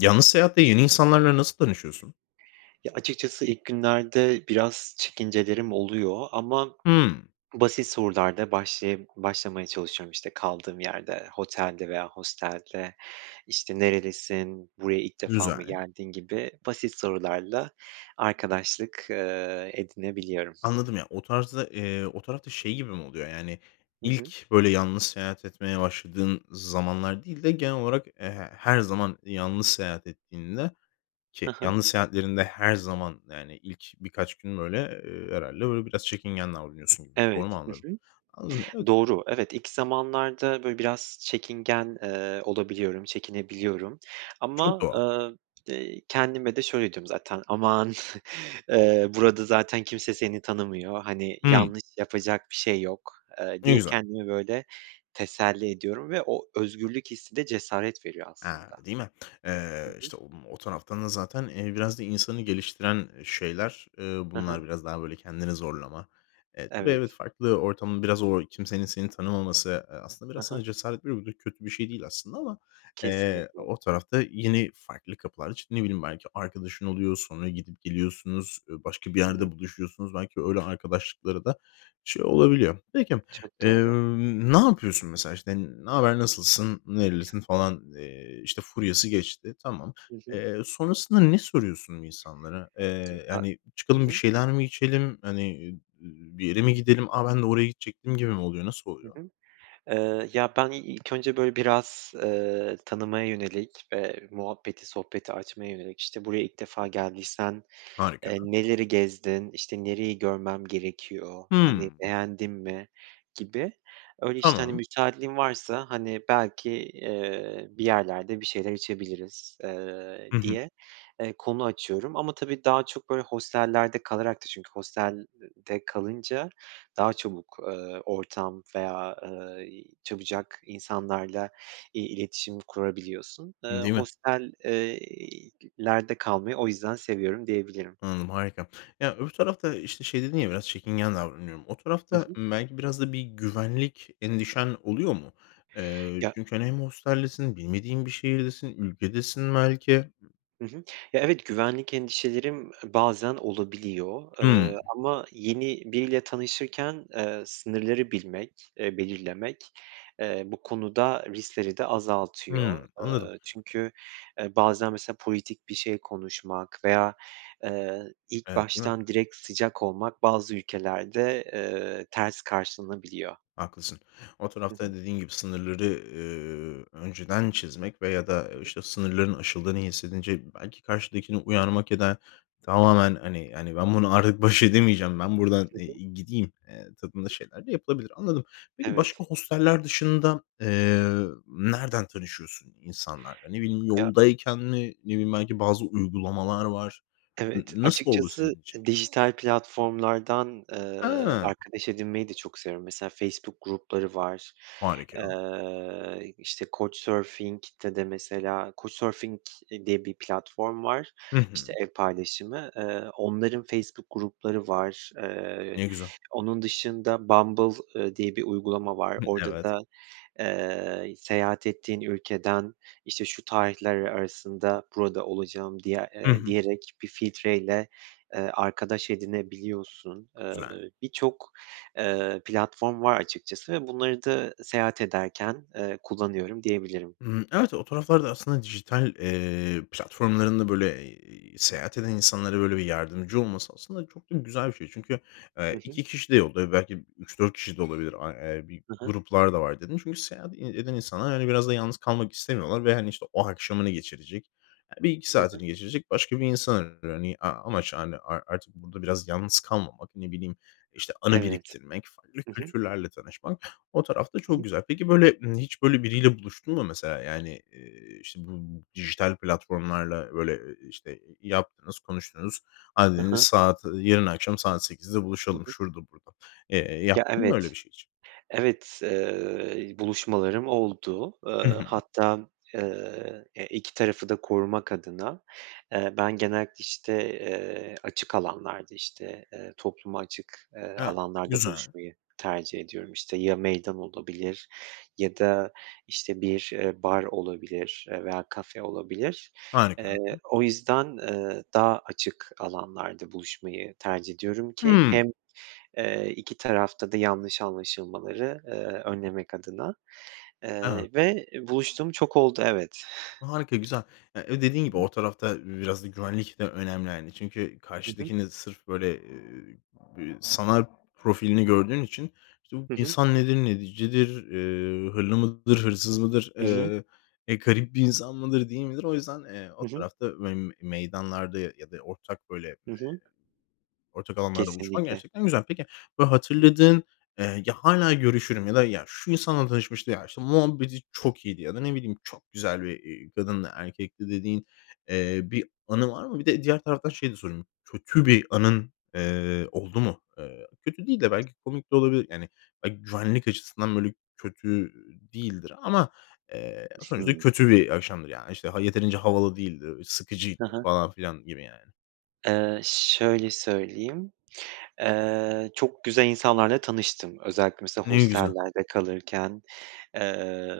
Yanlız seyahatte yeni insanlarla nasıl tanışıyorsun? Ya, açıkçası ilk günlerde biraz çekincelerim oluyor. Ama Hımm. basit sorularla başlayıp başlamaya çalışıyorum işte kaldığım yerde, hotelde veya hostelde, işte nerelisin, buraya ilk defa mı Güzel. geldin gibi basit sorularla arkadaşlık, eee, edinebiliyorum. Anladım ya, o tarzda, eee, o tarafta şey gibi mi oluyor yani, Hı hı. ilk böyle yalnız seyahat etmeye başladığın zamanlar değil de genel olarak e, her zaman yalnız seyahat ettiğinde, Hı ki hı. yalnız seyahatlerinde her zaman yani ilk birkaç gün böyle, eee, herhâlde böyle biraz çekingen davranıyorsun gibi, doğru Evet. mu Hı anladım? hı. Anladım, evet. Doğru. Evet, ilk zamanlarda böyle biraz çekingen, eee, olabiliyorum, çekinebiliyorum Çok ama, doğal. eee, eee, kendime de şöyle diyorum zaten, aman eee, burada zaten kimse seni tanımıyor, hani, Hımm. yanlış yapacak bir şey yok, eee, Ne diye güzel. kendime böyle teselli ediyorum ve o özgürlük hissi de cesaret veriyor A, aslında. değil mi? Hı Eee, hı. işte om o taraftan da zaten, eee, biraz da insanı geliştiren e, şeyler, eee, Ha ha. bunlar biraz daha böyle kendini zorlama. E, tabii evet, Evet. farklı ortamın biraz o kimsenin seni tanımaması, e, aslında Ha biraz sana ha. cesaret veriyor. Bu da kötü bir şey değil aslında ama, eee, Kesinlikle. o tarafta yeni farklı kapılar çıktı. Ne bileyim belki arkadaşın oluyor, sonra gidip geliyorsunuz, e, başka bir Hı hı. yerde buluşuyorsunuz belki öyle arkadaşlıkları da şey olabiliyor. Peki, Çok eee, doğru. ne yapıyorsun mesela işte ne haber, nasılsın, nerelisin falan, eee, işte furyası geçti, tamam. Hı hı. Eee, sonrasında ne soruyorsun insanlara? Eee, [unintelligible] hani, Hı çıkalım bir hı. şeyler mi içelim? Hani, ııı, ııı, bir yere mi gidelim? "A, ben de oraya gidecektim." gibi mi oluyor? Nasıl Hı oluyor? hı. Eee, ya, ben i ilk önce böyle biraz, eee, tanımaya yönelik ve muhabbeti, sohbeti açmaya yönelik işte buraya ilk defa geldiysen, eee, Harika. neleri gezdin? İşte nereyi görmem gerekiyor? Hani, Hımm. beğendin mi gibi, öyle işte, hani, Tamam. müsaitliğin varsa, hani, belki, eee, bir yerlerde bir şeyler içebiliriz, eee, Hı hı. diye, eee, konu açıyorum ama tabii daha çok böyle hostellerde kalarak da çünkü hostelde kalınca daha çabuk, eee, ortam veya, eee, çabucak insanlarla i iletişim kurabiliyorsun. Eee, Değil mi? hostel eee, lerde kalmayı o yüzden seviyorum, diyebilirim. Anladım, harika. Ya, öbür tarafta, işte şey dedin ya biraz çekingen davranıyorum. O Hı tarafta, hı. ımm, belki biraz da bir güvenlik endişen oluyor mu? Eee, Ya çünkü, hani, hem hosteldesin, bilmediğin bir şehirdesin, ülkedesin belki. Hı hı. Ya, evet, güvenlik endişelerim, e, bazen olabiliyor, eee, Hımm. ama yeni biriyle tanışırken, eee, sınırları bilmek, eee, belirlemek, eee, bu konuda riskleri de azaltıyor. Hımm, anladım. Eee, çünkü e, bazen mesela politik bir şey konuşmak veya, eee, ilk Evet, değil mi? baştan direkt sıcak olmak bazı ülkelerde, eee, ters karşılanabiliyor. Haklısın. O Hı hı. tarafta dediğin gibi sınırları, eee, önceden çizmek veya da Hı hı. işte sınırların aşıldığını hissedince belki karşıdakini uyarmak ya da tamamen, hani hani, ben bunu artık baş edemeyeceğim, ben buradan, Hı eee, hı. gideyim, eee, tadında şeyler de yapılabilir. Anladım. Peki Evet. başka hosteller dışında, eee, nereden tanışıyorsun insanlarla? Ne bileyim, Ya yoldayken mi? Ne bileyim, belki bazı uygulamalar var. N Evet, nasıl oldu açıkçası, senin için? eee, dijital platformlardan, eee, A. arkadaş edinmeyi de çok seviyorum. Mesela Facebook grupları var, Harika. eee, işte Couchsurfing'de de mesela Couchsurfing, eee, diye bir platform var, Hı işte hı. ev paylaşımı, eee, onların Facebook grupları var. Eee, Ne güzel. onun dışında Bumble, eee, diye bir uygulama var. Hı, Orada evet. da, eee, seyahat ettiğin ülkeden işte şu tarihler arasında burada olacağım diye Hı eee, hı. diyerek bir filtreyle, eee, arkadaş edinebiliyorsun. Eee, Güzel. birçok, eee, platform var açıkçası ve bunları da seyahat ederken, eee, kullanıyorum, diyebilirim. Hımm, evet. O taraflarda aslında dijital, eee, platformlarında böyle, eee, seyahat eden insanlara böyle bir yardımcı olması aslında çok da güzel bir şey. Çünkü, Hı eee, hı. 2 kişi de [unintelligible] belki 3-4 kişi de olabilir, a e bir Hı hı. gruplar da var, dedin. Çünkü seyahat ed eden insanlar, hani, biraz da yalnız kalmak istemiyorlar ve, hani, işte, o akşamını geçirecek, e, 1-2 Hı hı. saatini geçirecek başka bir insan. [unintelligible] Ni a amaç, hani, a artık burada biraz yalnız kalmamak, ne bileyim, işte anı Evet. biriktirmek, farklı Hı hı. kültürlerle tanışmak o tarafta Hı hı. çok güzel. Peki böyle, ımm, hiç böyle biriyle buluştun mu mesela, yani, eee, işte bu b dijital platformlarla böyle i i işte yaptınız, konuştunuz. Hadi Hı dediniz hı. saat, eee, yarın akşam saat 8'de Hı buluşalım hı. şurada burada. Eee, Ya, yaptın mı öyle bir evet. şey hiç? Evet, eee, buluşmalarım oldu. Eee, Hı hı. hatta, eee, e, 2 tarafı da korumak adına. Eee, ben genellikle işte, eee, açık alanlarda işte, eee, topluma açık, eee, Evet, alanlarda güzel. buluşmayı tercih ediyorum. İşte ya meydan olabilir ya da işte bir, eee, bar olabilir, e veya kafe olabilir. Harika. Eee, o yüzden, eee, daha açık alanlarda buluşmayı tercih ediyorum ki Hımm. hem, eee 2 tarafta da yanlış anlaşılmaları, eee, önlemek adına, He he. eee, ve buluştuğum çok oldu, evet. Harika, güzel. E e, dediğin Hı gibi hı. o tarafta biraz da güvenlik de önemli, hani, çünkü Hı hı. karşıdakini sırf böyle, eee sanal profilini gördüğün için işte bu Hı hı. insan nedir, necidir, eee, hırlı mıdır, hırsız mıdır, Hı hı. eee, e, garip bir insan mıdır, değil midir o yüzden, eee, o Hı hı. tarafta ve meydanlarda ya da ortak böyle, eee, Hı hı. ortak alanlarda buluşmak Kesinlikle. gerçekten güzel. Peki, böyle hatırladığın, eee, "Ya, hâlâ görüşürüm." ya da, "Ya, şu insanla tanışmıştı.", "Ya, işte muhabbeti çok iyiydi." ya da ne bileyim, "Çok güzel bir, eee, kadındı, erkekti..." dediğin, eee, bir anı var mı? Bir de diğer taraftan şeyi de sorayım, kötü bir anın, eee, oldu mu? Eee, kötü değil de belki komik de olabilir. Yani, belki güvenlik açısından böyle kötü, eee, değildir ama, eee, [unintelligible] sonuçta Hımm. kötü bir akşamdır yani. İşte, ha yeterince havalı değildi, sıkıcıydı Ha ha. falan filan gibi yani. Eee, şöyle söyleyeyim, eee, çok güzel insanlarla tanıştım. Özellikle mesela Ne güzel. hostellerde kalırken. Eee,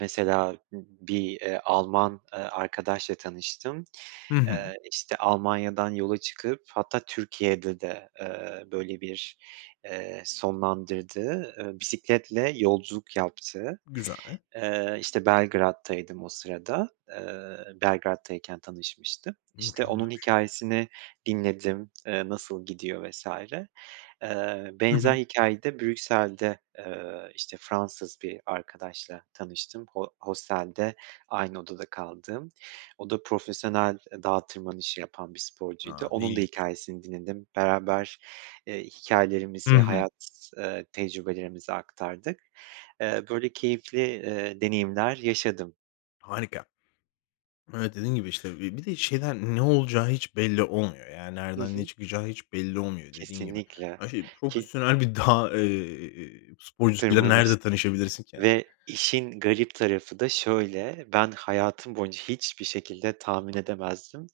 mesela b bir, eee, Alman, eee, arkadaşla tanıştım. Hı hı. Eee, işte Almanya'dan yola çıkıp hatta Türkiye'de de, eee, böyle bir, eee, sonlandırdı. Eee, bisikletle yolculuk yaptı. Güzel. Eee, işte Belgrad'taydım o sırada. Eee, Belgrad'tayken tanışmıştım. İşte onun Mükemmelmış. hikâyesini dinledim, eee, nasıl gidiyor vs. Eee, Hı benzer hı. hikâyede Brüksel'de, eee, işte Fransız bir arkadaşla tanıştım ho hostelde aynı odada kaldığım. O da profesyonel, eee, dağa tırmanışı yapan bir sporcuydu. A, ne Onun da ilginç. hikâyesini dinledim. Beraber, eee, Hı hikâyelerimizi, hı. hayat, eee, tecrübelerimizi aktardık. Eee, böyle keyifli, eee, deneyimler yaşadım. Harika. Evet, dediğin gibi, işte, bi bir de şeyden ne olacağı hiç belli olmuyor, yani Hı nereden ne hı. çıkacağı hiç belli olmuyor dediğin gibi. Kesinlikle, A şey, ki profesyonel bir dağ, eee, sporcusuyla tırmanış nerede tanışabilirsin ki, hani? ve işin garip tarafı da şöyle: Ben hayatım boyunca hiçbir şekilde tahmin edemezdim.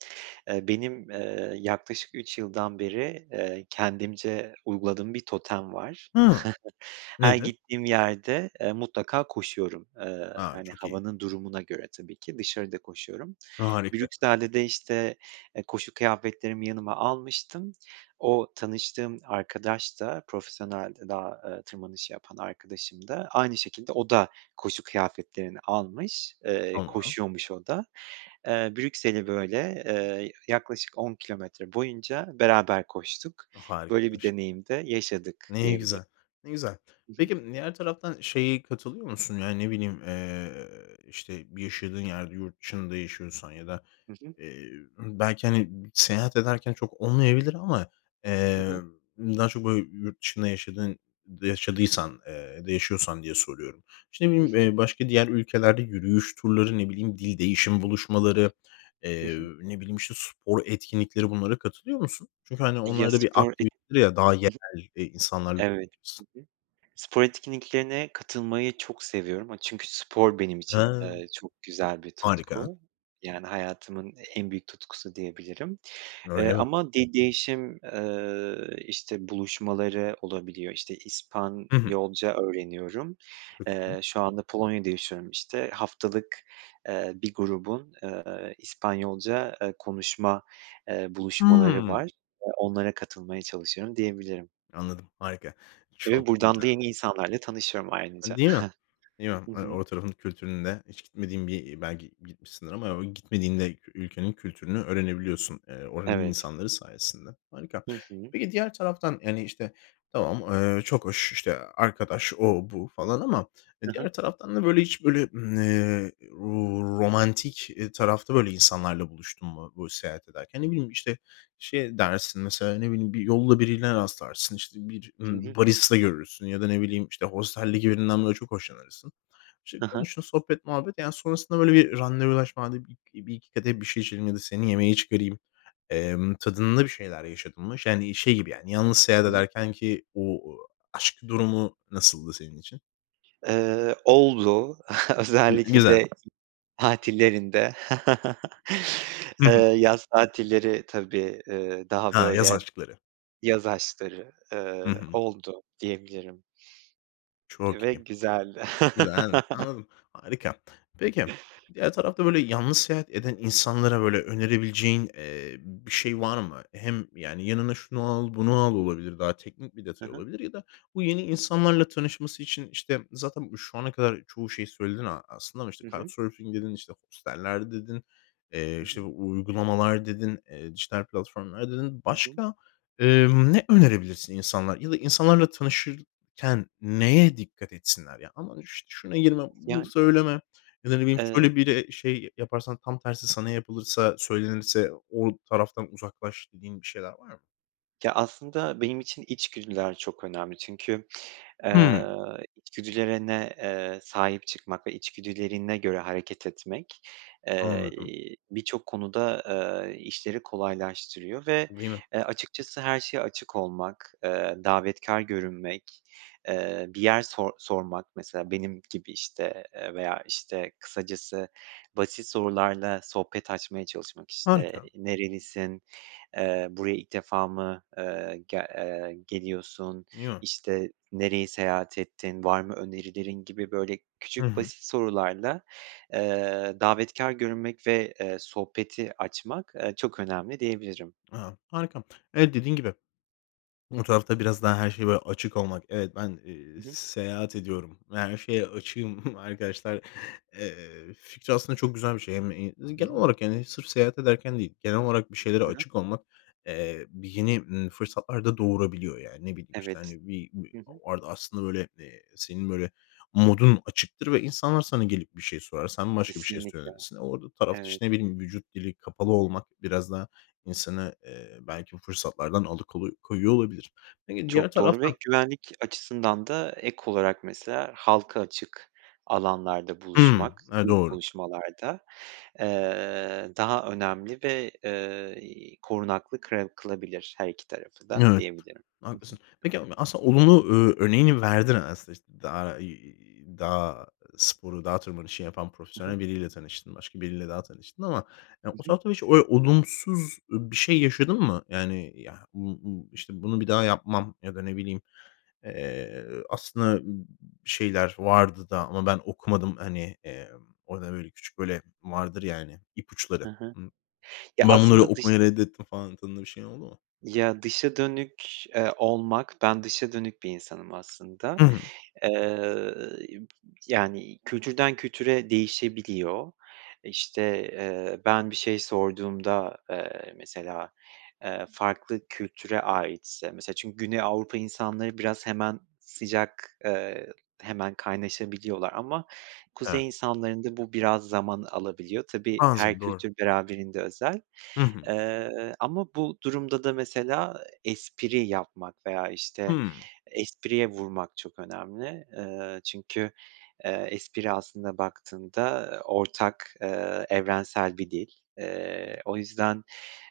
Eee, benim, eee, yaklaşık 3 yıldan beri, eee, kendimce uyguladığım bir totem var. Hıı, Her nedir? gittiğim yerde, eee, mutlaka koşuyorum, eee, A, hani, çok iyi. havanın durumuna göre tabii ki. Dışarıda koşuyorum. Harika. Brüksel'de de, eee, işte, koşu kıyafetlerimi yanıma almıştım. O tanıştığım arkadaş da profesyonelde dağ, eee, tırmanışı yapan arkadaşım da aynı şekilde o da koşu kıyafetlerini almış, eee, Tamam. koşuyormuş o da. Eee, Brüksel'i böyle, eee, yaklaşık 10 kilometre boyunca beraber koştuk. O! Böyle bir Harikaymış. deneyim de yaşadık Ne diyebilirim. güzel. Ne güzel. Hı hı. Peki, diğer taraftan şeye katılıyor musun? Ya, ne bileyim, eee, işte, bir yaşadığın yerde yurt dışında yaşıyorsan ya da, Hı hı. eee, belki, hani, seyahat ederken çok olmayabilir ama, He eee, he. daha çok, böyle, yurt dışında yaşadın yaşadıysan, eee, ya da yaşıyorsan diye soruyorum; işte, Hı ne hı. bileyim, başka diğer ülkelerde yürüyüş turları, ne bileyim, dil değişimi buluşmaları, Hı eee, hı. ne bileyim, işte, spor etkinlikleri bunlara katılıyor musun? Çünkü, hani, Ya, onlarda bir spor et ı hı. aktivitedir ya, daha yerel, i insanlarla Evet. [unintelligible] Hı hı. Spor etkinliklerine katılmayı çok seviyorum, aaa, çünkü spor benim için, He. eee, çok güzel bir Harika. tutku. Yani hayatımın en büyük tutkusu diyebilirim, eee, Öyle mi? ama de değişim, eee, işte, buluşmaları olabiliyor. İşte, Hı hı. İspanyolca öğreniyorum. Çok iyi. Eee, şu anda Polonya'da yaşıyorum, işte. Haftalık, eee, bir grubun, eee, İspanyolca, eee, konuşma, eee, buluşmaları var. Hımm. Eee, onlara katılmaya çalışıyorum, diyebilirim. Anladım, harika. Ve Çok buradan da yeni güzelmiş. insanlarla tanışıyorum ayrıca. A, değil mi? Değil mi? Hı Hani, hı. o tarafın kültüründe, hiç gitmediğin bir belki gitmişsindir ama gitmediğin de ülkenin kültürünü öğrenebiliyorsun, eee, oranın Evet. insanları sayesinde. Harika. Hı hı. Peki, diğer taraftan, yani, işte, tamam, eee, çok hoş. İşte, arkadaş, o, bu falan ama He he. diğer taraftan da, böyle, hiç böyle, ııı, ro romantik, eee, tarafta, böyle, insanlarla buluştun mu, bu, seyahat ederken? Ne bileyim, işte, şey dersin mesela, ne bileyim, bir yolda birine rastlarsın, işte, bir, Hı ımm, hı. barista görürsün ya da ne bileyim, işte, hosteldeki birinden böyle çok hoşlanırsın. İşte, He he. konuştun sohbet, muhabbet, yani sonrasında böyle bir randevulaşma, "Hadi bi bir iki kadeh bir şey içelim ya da seni yemeğe çıkarayım.", emm, tadında bir şeyler yaşadın mı? Yani, şey gibi, yani, yalnız seyahat Hı hı. ederkenki o aşk durumu nasıldı senin için? Eee, oldu. Gü Özellikle güzel. de tatillerinde, Hı eee, hı. yaz tatilleri tabii, eee, daha Ha, yaz böyle, aşkları. yaz aşkları, Hı eee, hı. oldu diyebilirim. Çok Ve iyi. güzeldi. Güzel, anladım, anladım. Harika. Peki, diğer tarafta böyle yalnız seyahat eden insanlara, böyle, önerebileceğin, eee, bir şey var mı? Hem yani "Yanına şunu al, bunu al." olabilir. Daha teknik bir Hı detay hı. olabilir. Ya da bu yeni insanlarla tanışması için, işte, zaten şu ana kadar çoğu şeyi söyledin a aslında ama, işte, Hı card hı. surfing dedin, işte, hosteller dedin, eee, Hı işte, hı. uygulamalar dedin, eee, dijital platformlar dedin. Hı hı. Başka, eee, ne önerebilirsin insanlar ya da insanlarla tanışırken neye dikkat etsinler? Ya, aman, işte, "Şuna girme, bunu Yani söyleme." ya da ne bileyim, Eee "Şöyle biri şey yaparsan, tam tersi sana yapılırsa, söylenirse o taraftan uzaklaş." dediğin bir şeyler var mı? Ya, aslında benim için içgüdüler çok önemli çünkü, eee, Hıı. içgüdülerine, eee, sahip çıkmak ve içgüdülerine göre hareket etmek, eee, Anladım. birçok konuda, aaa, işleri kolaylaştırıyor ve, Değil mi? eee, açıkçası her şeye açık olmak, eee, davetkâr görünmek, eee, bir yer sor sormak mesela benim gibi, işte, eee, veya, işte, kısacası basit sorularla sohbet açmaya çalışmak, işte, Harika. "Nerelisin?", eee, "Buraya ilk defa mı, eee, gel eee, geliyorsun?", Ya. işte, "Nereyi seyahat ettin, var mı önerilerin?" gibi, böyle Hı küçük hı. basit sorularla, eee, davetkâr görünmek ve, eee, sohbeti açmak, eee, çok önemli, diyebilirim. A, harika. Evet, dediğin gibi. Bu tarafta biraz daha her şey, böyle, açık olmak. Evet, ben, eee, Hı hı. seyahat ediyorum. Yani, şeye açığım arkadaşlar, eee, fikri aslında çok güzel bir şey. Hem Hı genel hı. olarak, yani, sırf seyahat ederken değil genel olarak bir şeylere He he. açık olmak, eee, bir yeni, ımm, fırsatlar da doğurabiliyor. Yani, ne bileyim, işte, Evet. hani, bi bir Hı hı. bu arada aslında, böyle, eee, senin böyle modun açıktır ve insanlar sana gelip bir şey sorar. Sen başka bir şey Kesinlikle. söylersin. Orada tarafta, Evet. işte, ne bileyim, vücut dili kapalı olmak biraz daha insanı, eee, belki bu fırsatlardan alıkolu koyuyor olabilir. Peki, diğer Çok doğru ve taraftan güvenlik açısından da ek olarak mesela halka açık alanlarda Hımm. buluşmak, E, ilk doğru. buluşmalarda, eee, daha önemli ve, eee, i korunaklı kırev kılabilir her iki tarafı da Evet, diyebilirim. Hı hı. haklısın. Peki, a aslında olumlu ö örneğini verdin aslında, işte, dağ, iii, dağ sporu, dağ tırmanışı yapan Hı hı. profesyonel biriyle tanıştın. Başka biriyle daha tanıştın ama, ya, Hı o hı. taraftan hiç oy olumsuz, eee, bir şey yaşadın mı? Yani ya m bu, işte, "Bunu bir daha yapmam." ya da ne bileyim. Eee, aslında m şeyler vardı da ama ben okumadım, hani, emm, orada böyle küçük, böyle, vardır ya hani, ipuçları. He he. Imm, Ya, "Ben bunları aslında dış okumayı reddettim." falan tadında bir şey oldu mu? Ya, dışa dönük, eee, olmak ben dışa dönük bir insanım aslında. Hı hı. Eee, b yani, kültürden kültüre değişebiliyor. İşte, eee, ben bir şey sorduğumda, eee, mesela, eee, farklı kültüre aitse mesela çünkü Güney Avrupa insanları biraz hemen sıcak, eee, hemen kaynaşabiliyorlar ama Evet. kuzey insanlarında bu biraz zaman alabiliyor. Tabii, her Bazen. Doğru. kültür beraberinde özel, Hı hı. eee, ama bu durumda da mesela espri yapmak veya, işte, Hımm. espriye vurmak çok önemli. Eee, çünkü, eee, espri aslında baktığında, ııı, ortak, eee, evrensel bir dil. Eee, o yüzden,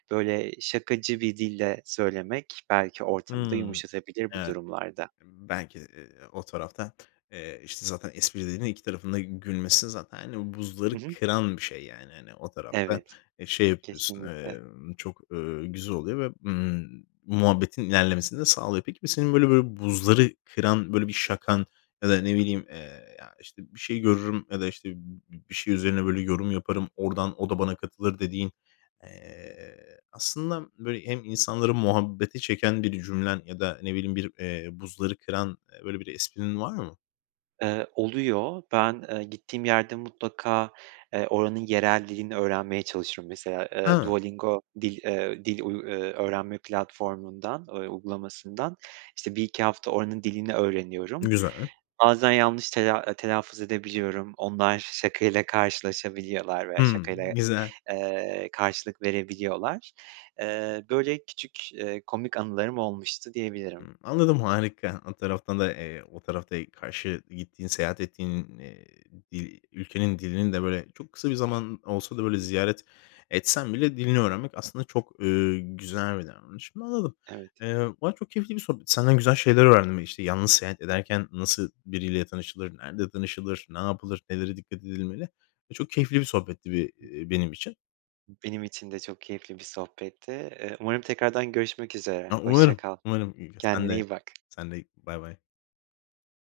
böyle, şakacı bir dille söylemek belki ortamı da Hımm. yumuşatabilir bu Evet. durumlarda. Belki de o taraftan, eee, işte, zaten esprilerine iki tarafın da gülmesi zaten, hani, Hı buzları hı. kıran bir şey, yani, hani, o tarafta, Evet, eee, şey yapıyorsun, kesinlikle. emm, çok, eee, güzel oluyor ve, ımm, muhabbetin ilerlemesini de sağlıyor. Peki, bi senin, böyle böyle, bir buzları kıran, böyle, bir şakan ya da ne bileyim, eee, ya, işte, bir şey görürüm ya da, işte, bi bir şey üzerine böyle yorum yaparım, oradan o da bana katılır, dediğin, eee, aslında, böyle, hem insanları muhabbete çeken bir cümlen ya da ne bileyim, bir, eee, buzları kıran, böyle, bir esprin var mı? Eee, oluyor. Ben, eee, gittiğim yerde mutlaka, eee, oranın yerel dilini öğrenmeye çalışırım. Mesela, eee, Hıı. Duolingo dil, eee, dil uy öğrenme platformundan, ö uygulamasından, işte, 1-2 hafta oranın dilini öğreniyorum. Güzel. Bazen yanlış tela telaffuz edebiliyorum. Onlar şakayla karşılaşabiliyorlar veya Hıı. şakayla, Güzel. eee, karşılık verebiliyorlar. Eee, böyle küçük, eee, komik anılarım olmuştu Hıı. diyebilirim. Anladım, harika. O taraftan da, eee, o tarafta karşı gittiğin, seyahat ettiğin, iii, dil ülkenin dilini de böyle çok kısa bir zaman olsa da, böyle, ziyaret etsem bile dilini öğrenmek aslında çok, eee, güzel bir davranış. Anladım. Evet. Eee, valla çok keyifli bir sohbetti, senden güzel şeyler öğrendim: İşte, yalnız seyahat ederken nasıl biriyle tanışılır, nerede tanışılır, ne yapılır, nelere dikkat edilmeli ve çok keyifli bir sohbetti be benim için. Benim için de çok keyifli bir sohbetti. Eee, umarım tekrardan görüşmek üzere, A, hoşça umarım, kal. umarım, i sen Kendine de, iyi bak. sen de, baybay.